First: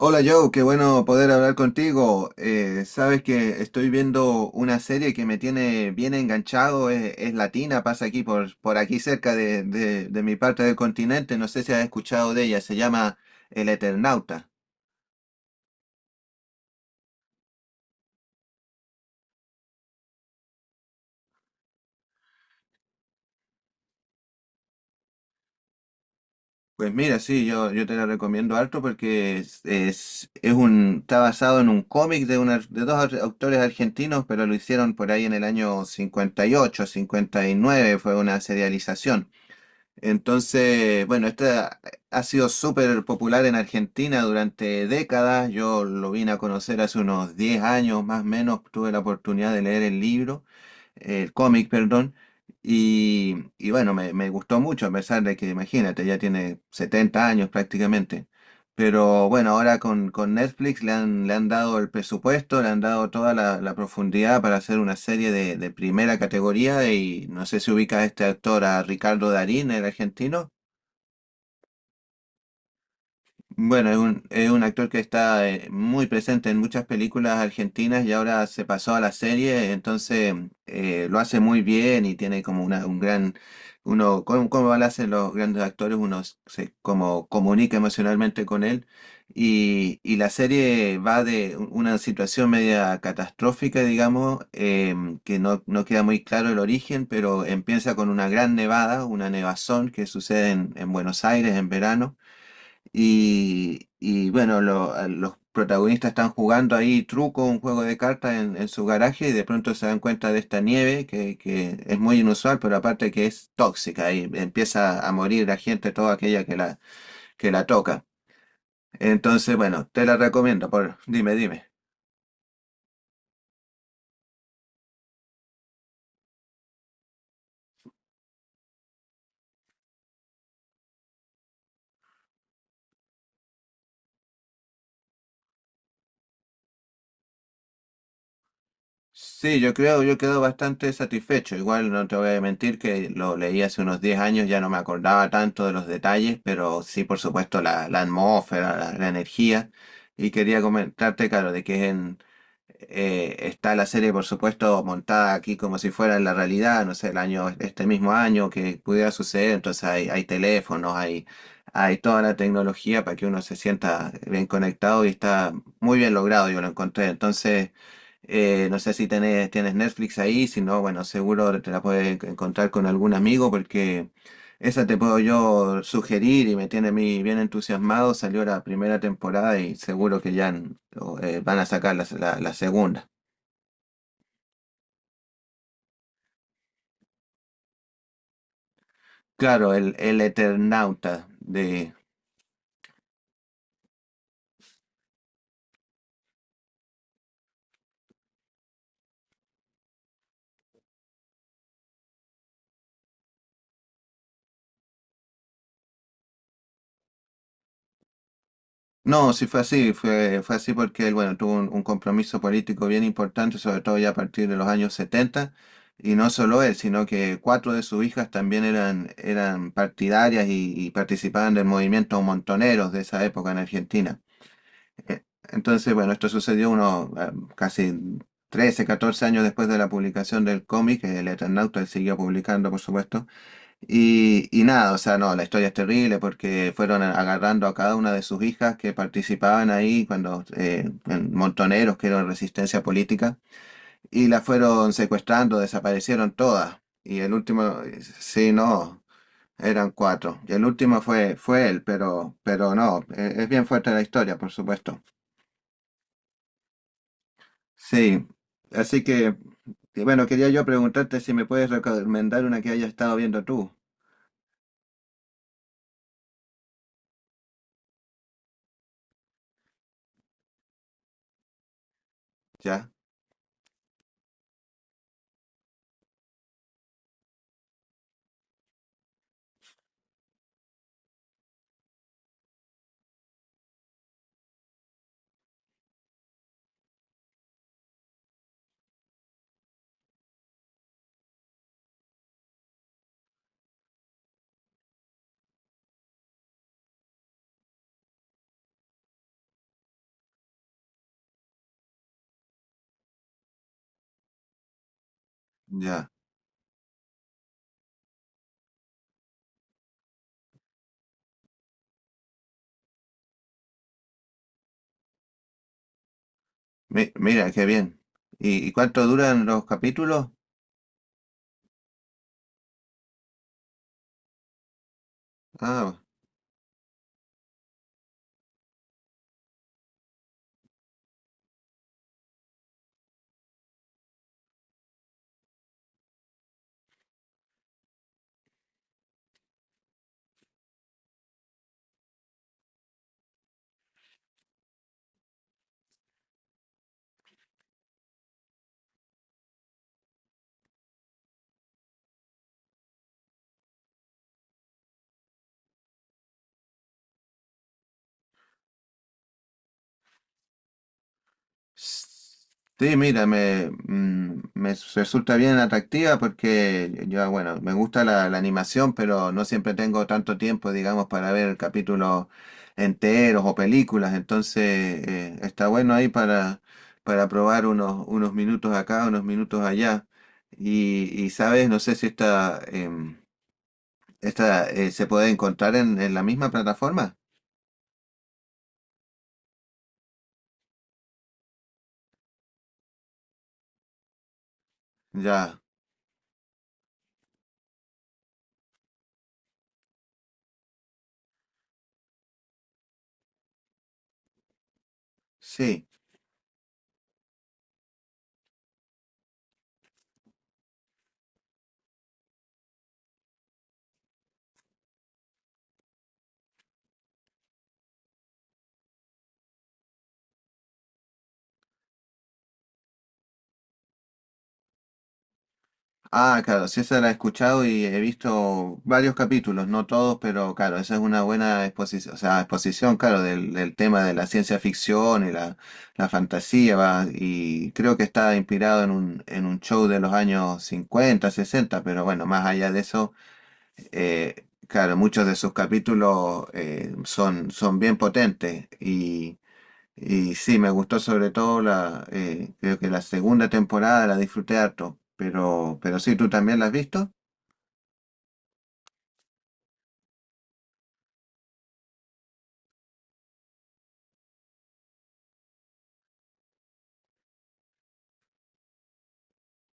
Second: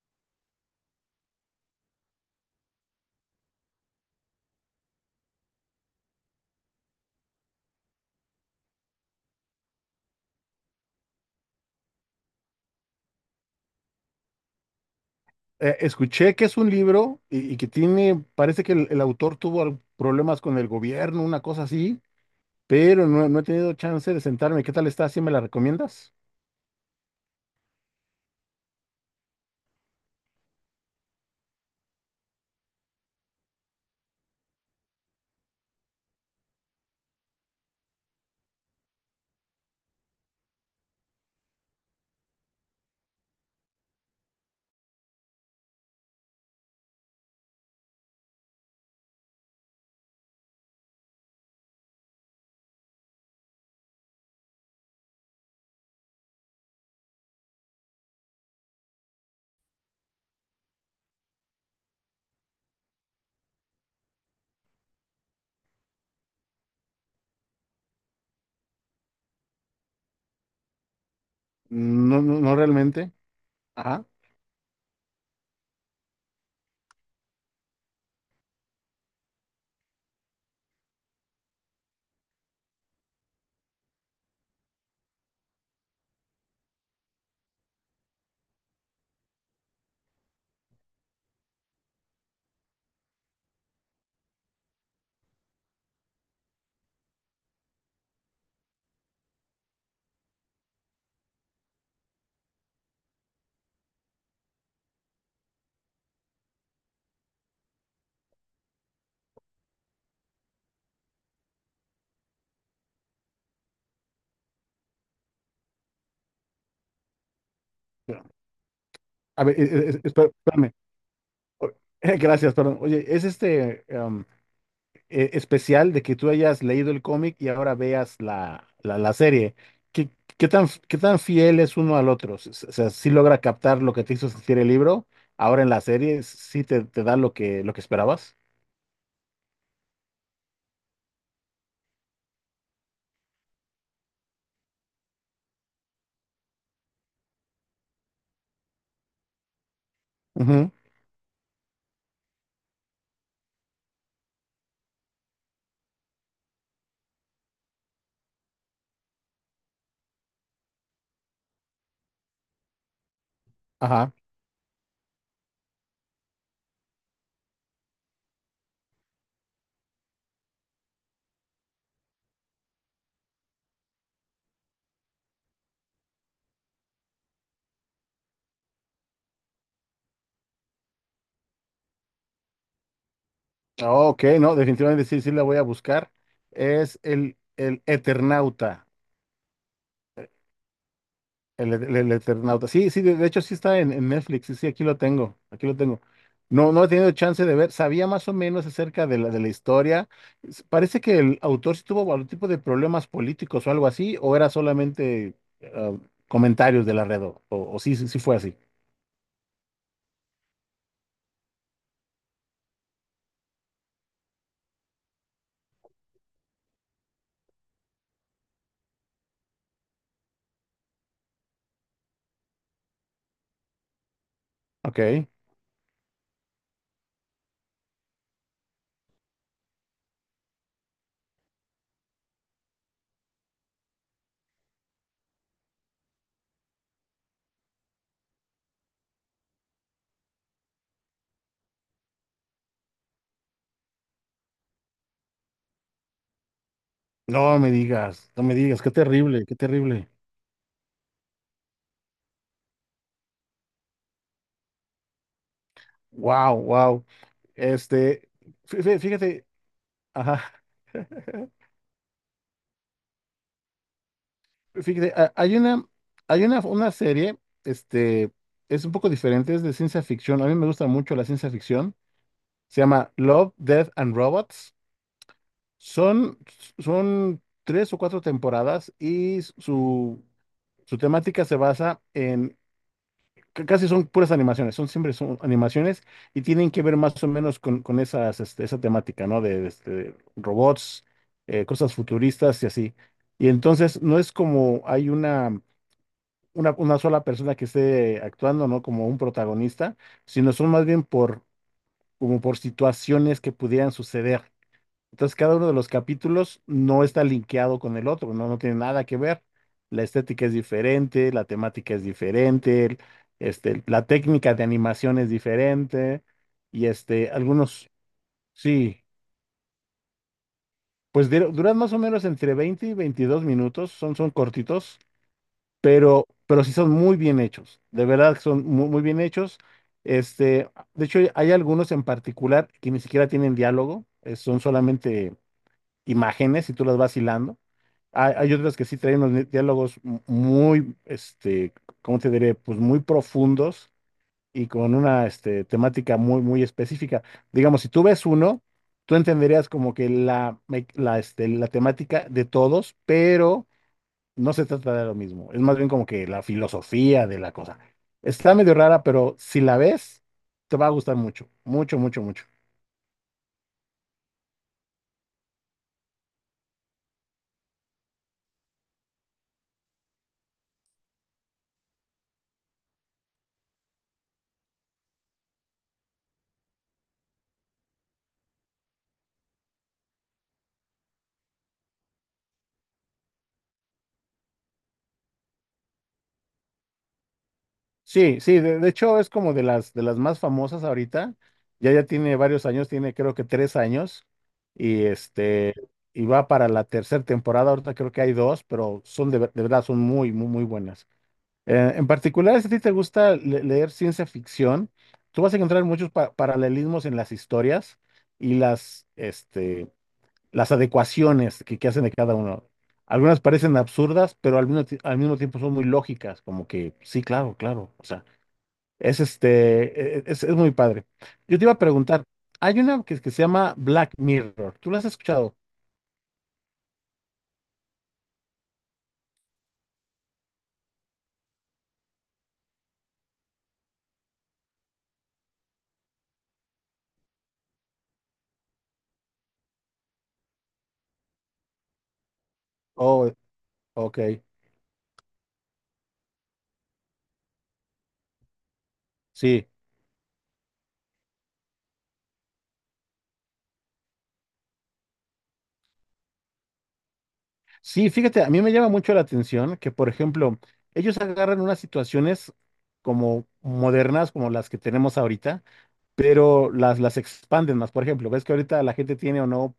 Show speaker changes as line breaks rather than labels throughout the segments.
Hola Joe, qué bueno poder hablar contigo. Sabes que estoy viendo una serie que me tiene bien enganchado, es latina, pasa aquí por aquí cerca de mi parte del continente, no sé si has escuchado de ella, se llama El Eternauta.
Escuché que es un libro y, que tiene, parece que el autor tuvo problemas con el gobierno, una cosa así, pero no he tenido chance de sentarme. ¿Qué tal está? ¿Sí me la recomiendas?
Pues mira, sí, yo te la recomiendo harto porque está basado en un cómic de, una, de autores argentinos, pero lo hicieron por ahí en el año 58, 59, fue una serialización. Entonces, bueno, esta ha sido súper popular en Argentina durante décadas. Yo lo vine a conocer hace unos 10 años más o menos. Tuve la oportunidad de leer el libro, el cómic, perdón. Y bueno, me gustó mucho, a pesar de que, imagínate, ya tiene 70 años prácticamente. Pero bueno, ahora con Netflix le han dado el presupuesto, le han dado toda la profundidad para hacer una serie de primera categoría y no sé si ubicas a este actor, a Ricardo Darín, el argentino.
No, no, no realmente.
Bueno,
Ajá.
es un actor que está muy presente en muchas películas argentinas y ahora se pasó a la serie, entonces lo hace muy bien y tiene como una, un gran, uno, como, como lo hacen los grandes actores, uno se como comunica emocionalmente con él y la serie va de una situación media catastrófica, digamos, que no queda muy claro el origen, pero empieza con una gran nevada, una nevazón que sucede en Buenos Aires en verano. Y bueno, a los protagonistas están jugando ahí truco, un juego de cartas en su garaje y de pronto se dan cuenta de esta nieve que es muy inusual, pero aparte que es tóxica y empieza a morir la gente, toda aquella que la toca.
Pero, a
Entonces,
ver,
bueno, te la recomiendo,
espérame.
por, dime, dime.
O- Gracias, perdón. Oye, es especial de que tú hayas leído el cómic y ahora veas la serie. ¿Qué, ¿qué tan, qué tan fiel es uno al otro? O sea, si logra captar lo que te hizo sentir el libro, ahora en la serie sí te da lo que esperabas.
Sí, yo creo, yo quedo bastante satisfecho. Igual no te voy a mentir que lo leí hace unos 10 años, ya no me acordaba tanto de los detalles, pero sí, por supuesto, la atmósfera, la energía. Y quería
Ujú.
comentarte, claro, de que es en, está la serie, por supuesto, montada aquí como si fuera la realidad, no sé, el año, este mismo año que pudiera suceder, entonces hay teléfonos, hay toda la tecnología para que uno se sienta
Ajá.
bien conectado y está muy bien logrado, yo lo encontré. Entonces, no sé si tenés, tienes Netflix ahí, si no, bueno, seguro te la puedes encontrar con algún amigo porque... Esa te puedo yo sugerir y me tiene a mí bien entusiasmado. Salió la primera temporada y seguro que ya van a sacar la segunda.
Ah, ok, no, definitivamente sí, sí la voy a buscar. Es el Eternauta.
Claro, el Eternauta de...
El Eternauta. Sí, sí, de hecho sí está en Netflix. Sí, sí, aquí lo tengo. Aquí lo tengo. No, no he tenido chance de ver. Sabía más o menos acerca de de la historia. Parece que el autor sí tuvo algún tipo de problemas políticos o algo así, o era solamente ah, comentarios de la red, o sí, sí, sí fue así.
No, sí fue así, fue así porque él, bueno, tuvo un compromiso político bien importante, sobre todo ya a partir de los años setenta. Y no solo él, sino que cuatro de sus hijas también eran partidarias y participaban del movimiento montoneros de esa época en Argentina. Eh,
Ok.
Entonces, bueno, esto sucedió unos casi 13 14 años después de la publicación del cómic. El Eternauta él siguió publicando, por supuesto. Y nada, o sea, no, la historia es terrible porque agarrando a cada una de sus hijas que participaban ahí cuando en montoneros, que eran resistencia política, y la fueron secuestrando, desaparecieron todas. Y el
No me
último,
digas, no
sí,
me digas, qué
no.
terrible, qué
Eran
terrible.
cuatro. Y el último fue, fue él, pero no, es bien fuerte la historia, por supuesto.
Wow, wow.
Sí,
Este,
así
fíjate,
que, bueno,
ajá.
quería yo preguntarte si me puedes recomendar una que hayas estado viendo tú.
Fíjate, una serie, este, es un poco diferente, es de ciencia ficción. A mí me gusta mucho la ciencia ficción. Se
Ya,
llama Love, Death and Robots. Son, son tres o cuatro temporadas y su temática se basa en, c- casi son puras animaciones, son siempre son animaciones y tienen que ver más o menos con esas, esa temática, ¿no? Robots, cosas futuristas y así. Y entonces no es como hay una sola persona que esté actuando, ¿no? Como un protagonista, sino son más bien como por situaciones que pudieran suceder. Entonces, cada uno de los
ya.
capítulos no está linkeado con el otro, ¿no? No tiene nada que ver. La estética es diferente, la temática es diferente, la técnica de animación es diferente, y
Mira, qué bien. ¿Y
sí,
cuánto duran los capítulos?
pues duran más o menos entre 20 y 22 minutos, son, son cortitos.
Ah,
Pero sí son muy bien hechos, de verdad que son muy, muy bien hechos. Este, de hecho, hay algunos en particular que ni siquiera tienen diálogo, son solamente imágenes y tú las vas hilando. Hay otras que sí traen unos muy, ¿cómo te diré? Pues muy profundos y con una, temática muy, muy específica. Digamos, si tú ves uno, tú entenderías como que la, me- la, este, la temática de todos, pero no se trata de lo mismo, es más bien como que la filosofía de la cosa. Está medio rara, pero si la ves, te va a gustar mucho, mucho, mucho, mucho.
sí, mira, me, mm, me s- resulta bien atractiva porque yo, bueno, me gusta la animación, pero no siempre tengo tanto tiempo, digamos, para ver capítulos enteros o películas. Entonces, está bueno ahí para probar unos, unos minutos acá, unos minutos allá. Sabes, no sé si esta, esta se puede encontrar en la misma plataforma.
Sí, sí, de hecho es como de de las más famosas ahorita, ya ya tiene varios años, tiene creo que tres años, y
Ya,
y va para la tercera temporada, ahorita creo que hay dos, pero son de verdad, son muy, muy, muy buenas. En particular, si a ti te gusta leer ciencia ficción, tú vas a encontrar
sí.
muchos paralelismos en las historias y las adecuaciones que hacen de cada uno. Algunas parecen absurdas, pero al mismo tiempo son muy lógicas, como que sí, claro, claro. O sea, es este, e- e, es muy padre. Yo te iba a preguntar, hay una que se llama Black Mirror. ¿Tú la has escuchado?
Ah, claro, sí, esa la he escuchado y he visto varios capítulos, no todos, pero claro, esa es una buena exposición, o sea, exposición, claro, del tema de la ciencia ficción y la fantasía, va, y creo que está inspirado en un show de los años 50, 60, pero bueno, más allá de eso,
Oh, ok,
claro, muchos de sus capítulos son, son bien potentes y...
sí.
Y sí, me gustó sobre todo la, creo que la segunda temporada la disfruté harto, pero sí, ¿tú también la has visto?
Sí, fíjate, a mí me llama mucho la atención que, por ejemplo, ellos agarran unas situaciones como modernas, como las que tenemos ahorita, pero las expanden más. Por ejemplo, ves que ahorita la gente tiene o no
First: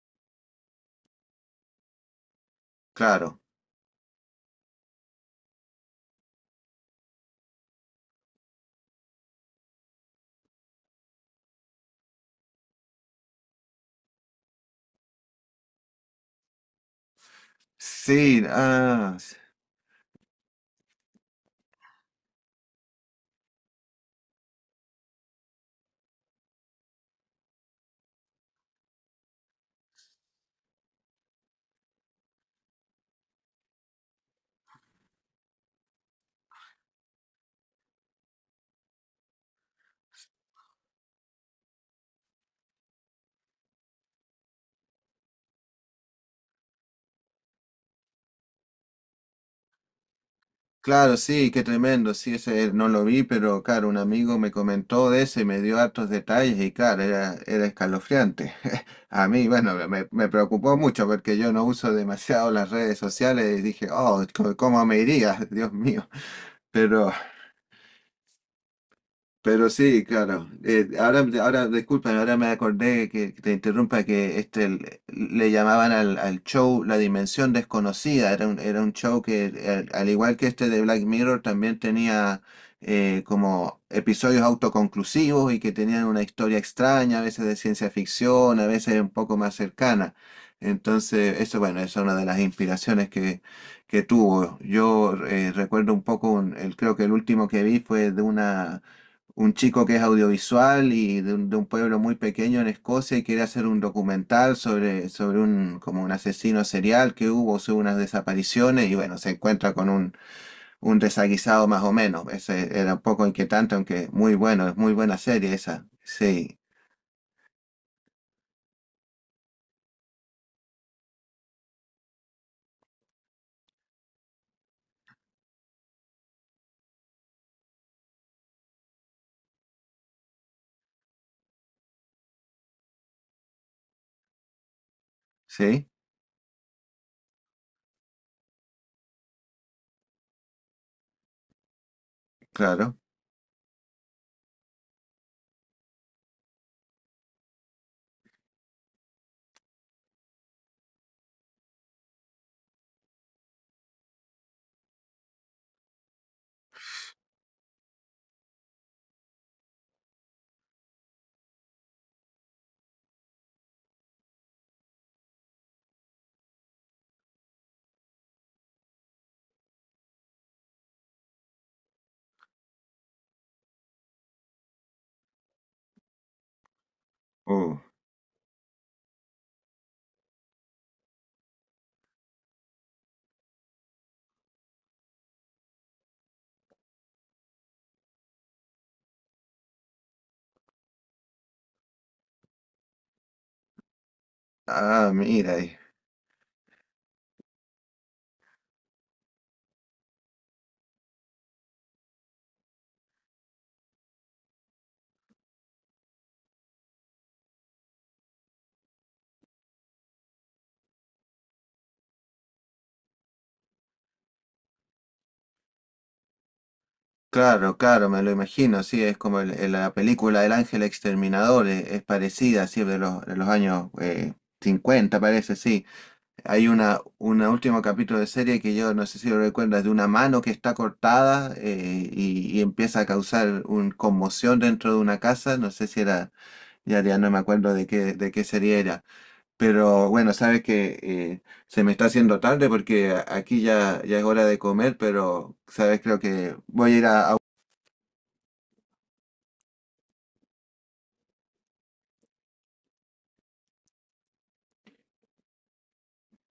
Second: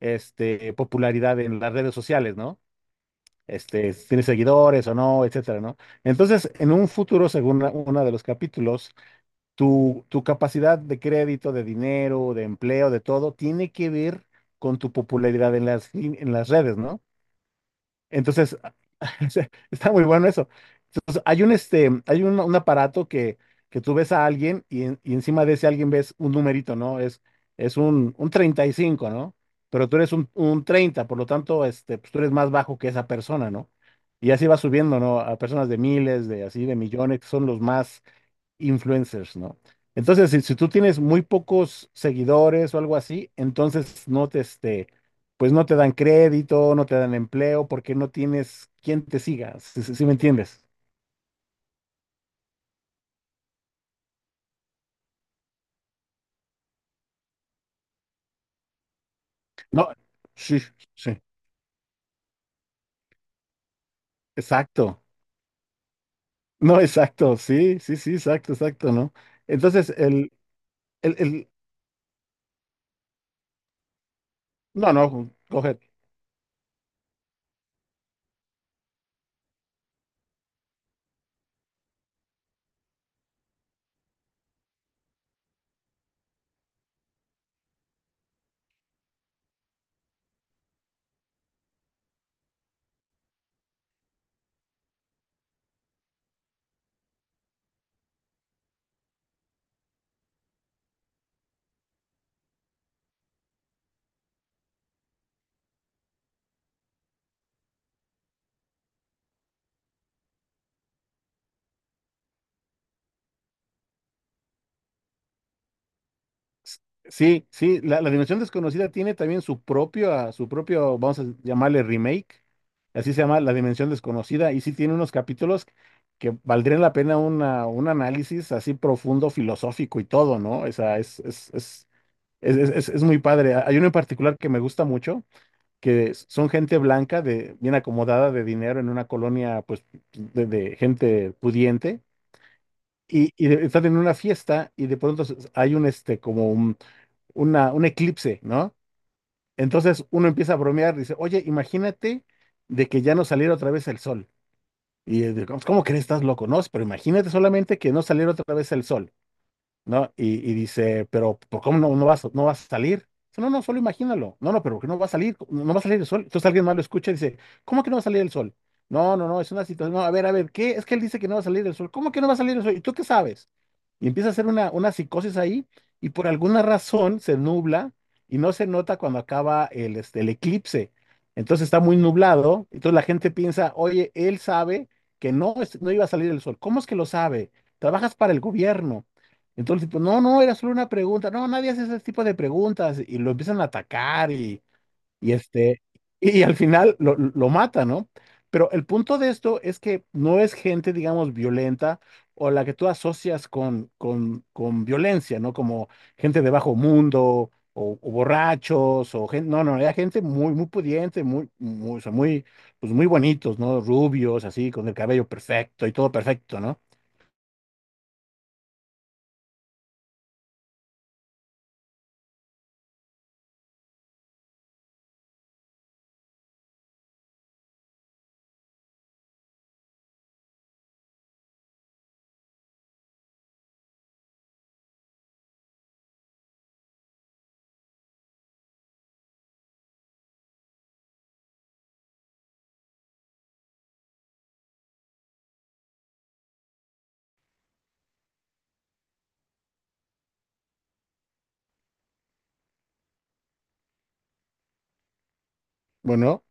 popularidad en las redes sociales, ¿no?
Claro.
Este, si tiene seguidores o no, etcétera, ¿no? Entonces, en un futuro, según uno de los capítulos, tu capacidad de crédito, de dinero, de empleo, de todo, tiene que ver con tu popularidad en en las redes, ¿no?
Sí,
Entonces, está muy bueno eso. Entonces, hay un aparato que tú ves a alguien y, y encima de ese alguien ves un numerito, ¿no? Un 35, ¿no? Pero tú eres un 30, por lo tanto, pues tú eres más bajo que esa persona, ¿no? Y así va subiendo, ¿no? A personas de miles, de así, de millones, que son los más, influencers, ¿no? Entonces, si tú tienes muy pocos seguidores o algo así, entonces pues no te dan crédito, no te dan empleo, porque no tienes quien te siga, si me entiendes.
claro, sí, qué tremendo, sí, ese no lo vi, pero claro, un amigo me comentó de ese y me dio hartos detalles y claro, era, era escalofriante. A mí, bueno,
No,
me
sí,
preocupó mucho
sí,
porque yo no uso demasiado las redes sociales y dije, oh, ¿cómo me
exacto.
iría? Dios mío,
No,
pero...
exacto, sí, sí, sí, exacto, exacto, ¿no?
Pero
Entonces,
sí, claro.
el,
Ahora,
el,
ahora, disculpen, ahora me acordé que te interrumpa que este
no,
le,
no,
le llamaban
coge.
al, al show La Dimensión Desconocida. Era un show que, igual que este de Black Mirror, también tenía como episodios autoconclusivos y que tenían una historia extraña, a veces de ciencia ficción, a veces un poco más cercana. Entonces, eso, bueno, esa es una de las inspiraciones que tuvo. Yo recuerdo un poco, creo que el último que vi fue de una un chico que es audiovisual y de un pueblo muy pequeño en Escocia y quiere hacer un documental sobre un, como un asesino serial que hubo, sobre unas desapariciones y bueno, se encuentra con un desaguisado más o menos. Ese era un poco inquietante, aunque muy bueno, es muy buena serie esa. Sí,
S- Sí, sí, la Dimensión Desconocida tiene también su propio, ah, su propio, vamos a llamarle remake, así se llama La Dimensión Desconocida, y sí tiene unos capítulos que valdrían la pena un análisis así profundo, filosófico y todo, ¿no? O sea, es muy padre. Hay uno en particular que me gusta mucho,
sí,
que son gente blanca, de, bien acomodada de dinero en una colonia, pues, de gente pudiente,
claro.
y están en una fiesta y de pronto s- hay un, este, como un una, un eclipse, ¿no? Entonces uno empieza a bromear, dice, oye, imagínate de que ya no saliera otra vez el sol. Y ¿cómo, cómo crees? Estás loco, ¿no? Pero imagínate solamente que no saliera otra vez el sol. ¿No? Y dice, pero ¿por cómo no vas, no vas a salir? Dice, no, no, solo imagínalo. No, no, pero ¿por qué no va a salir? No, no va a salir el sol. Entonces alguien más lo escucha y dice, ¿cómo que no va a salir el sol? No, no, no, es una situación. No, a ver, ¿qué? Es que él dice que no va a salir el sol. ¿Cómo que no va a salir el sol? ¿Y tú qué sabes? Y empieza a hacer una psicosis ahí y por alguna razón se
Uh,
nubla y no se nota cuando acaba el eclipse. Entonces está muy nublado. Entonces la gente piensa, oye, él sabe que no, no iba a salir el sol. ¿Cómo es que lo sabe? Trabajas para el gobierno. Entonces, pues no, no, era solo una pregunta. No, nadie hace ese tipo de preguntas y lo empiezan a atacar y,
ah,
y
mira,
este, y al final lo mata, ¿no? Pero el punto de esto es que no es gente, digamos, violenta o la que tú asocias con violencia, ¿no? Como gente de bajo mundo o borrachos o gente, no, no, era gente muy, muy pudiente, muy, muy, o sea, muy, pues muy bonitos, ¿no? Rubios, así, con el cabello perfecto y todo perfecto, ¿no?
claro, claro, me lo imagino, sí, es como la película El Ángel Exterminador, es, parecida, sí, de los años 50, parece, sí. Hay una último capítulo de serie que yo no sé si lo recuerdas, de una mano que está cortada y empieza a causar una conmoción dentro de una casa. No sé si era, ya, ya no me acuerdo de qué serie era. Pero bueno, sabes que se me está haciendo tarde porque aquí ya, ya es hora de comer, pero sabes, creo que voy a ir a
Bueno.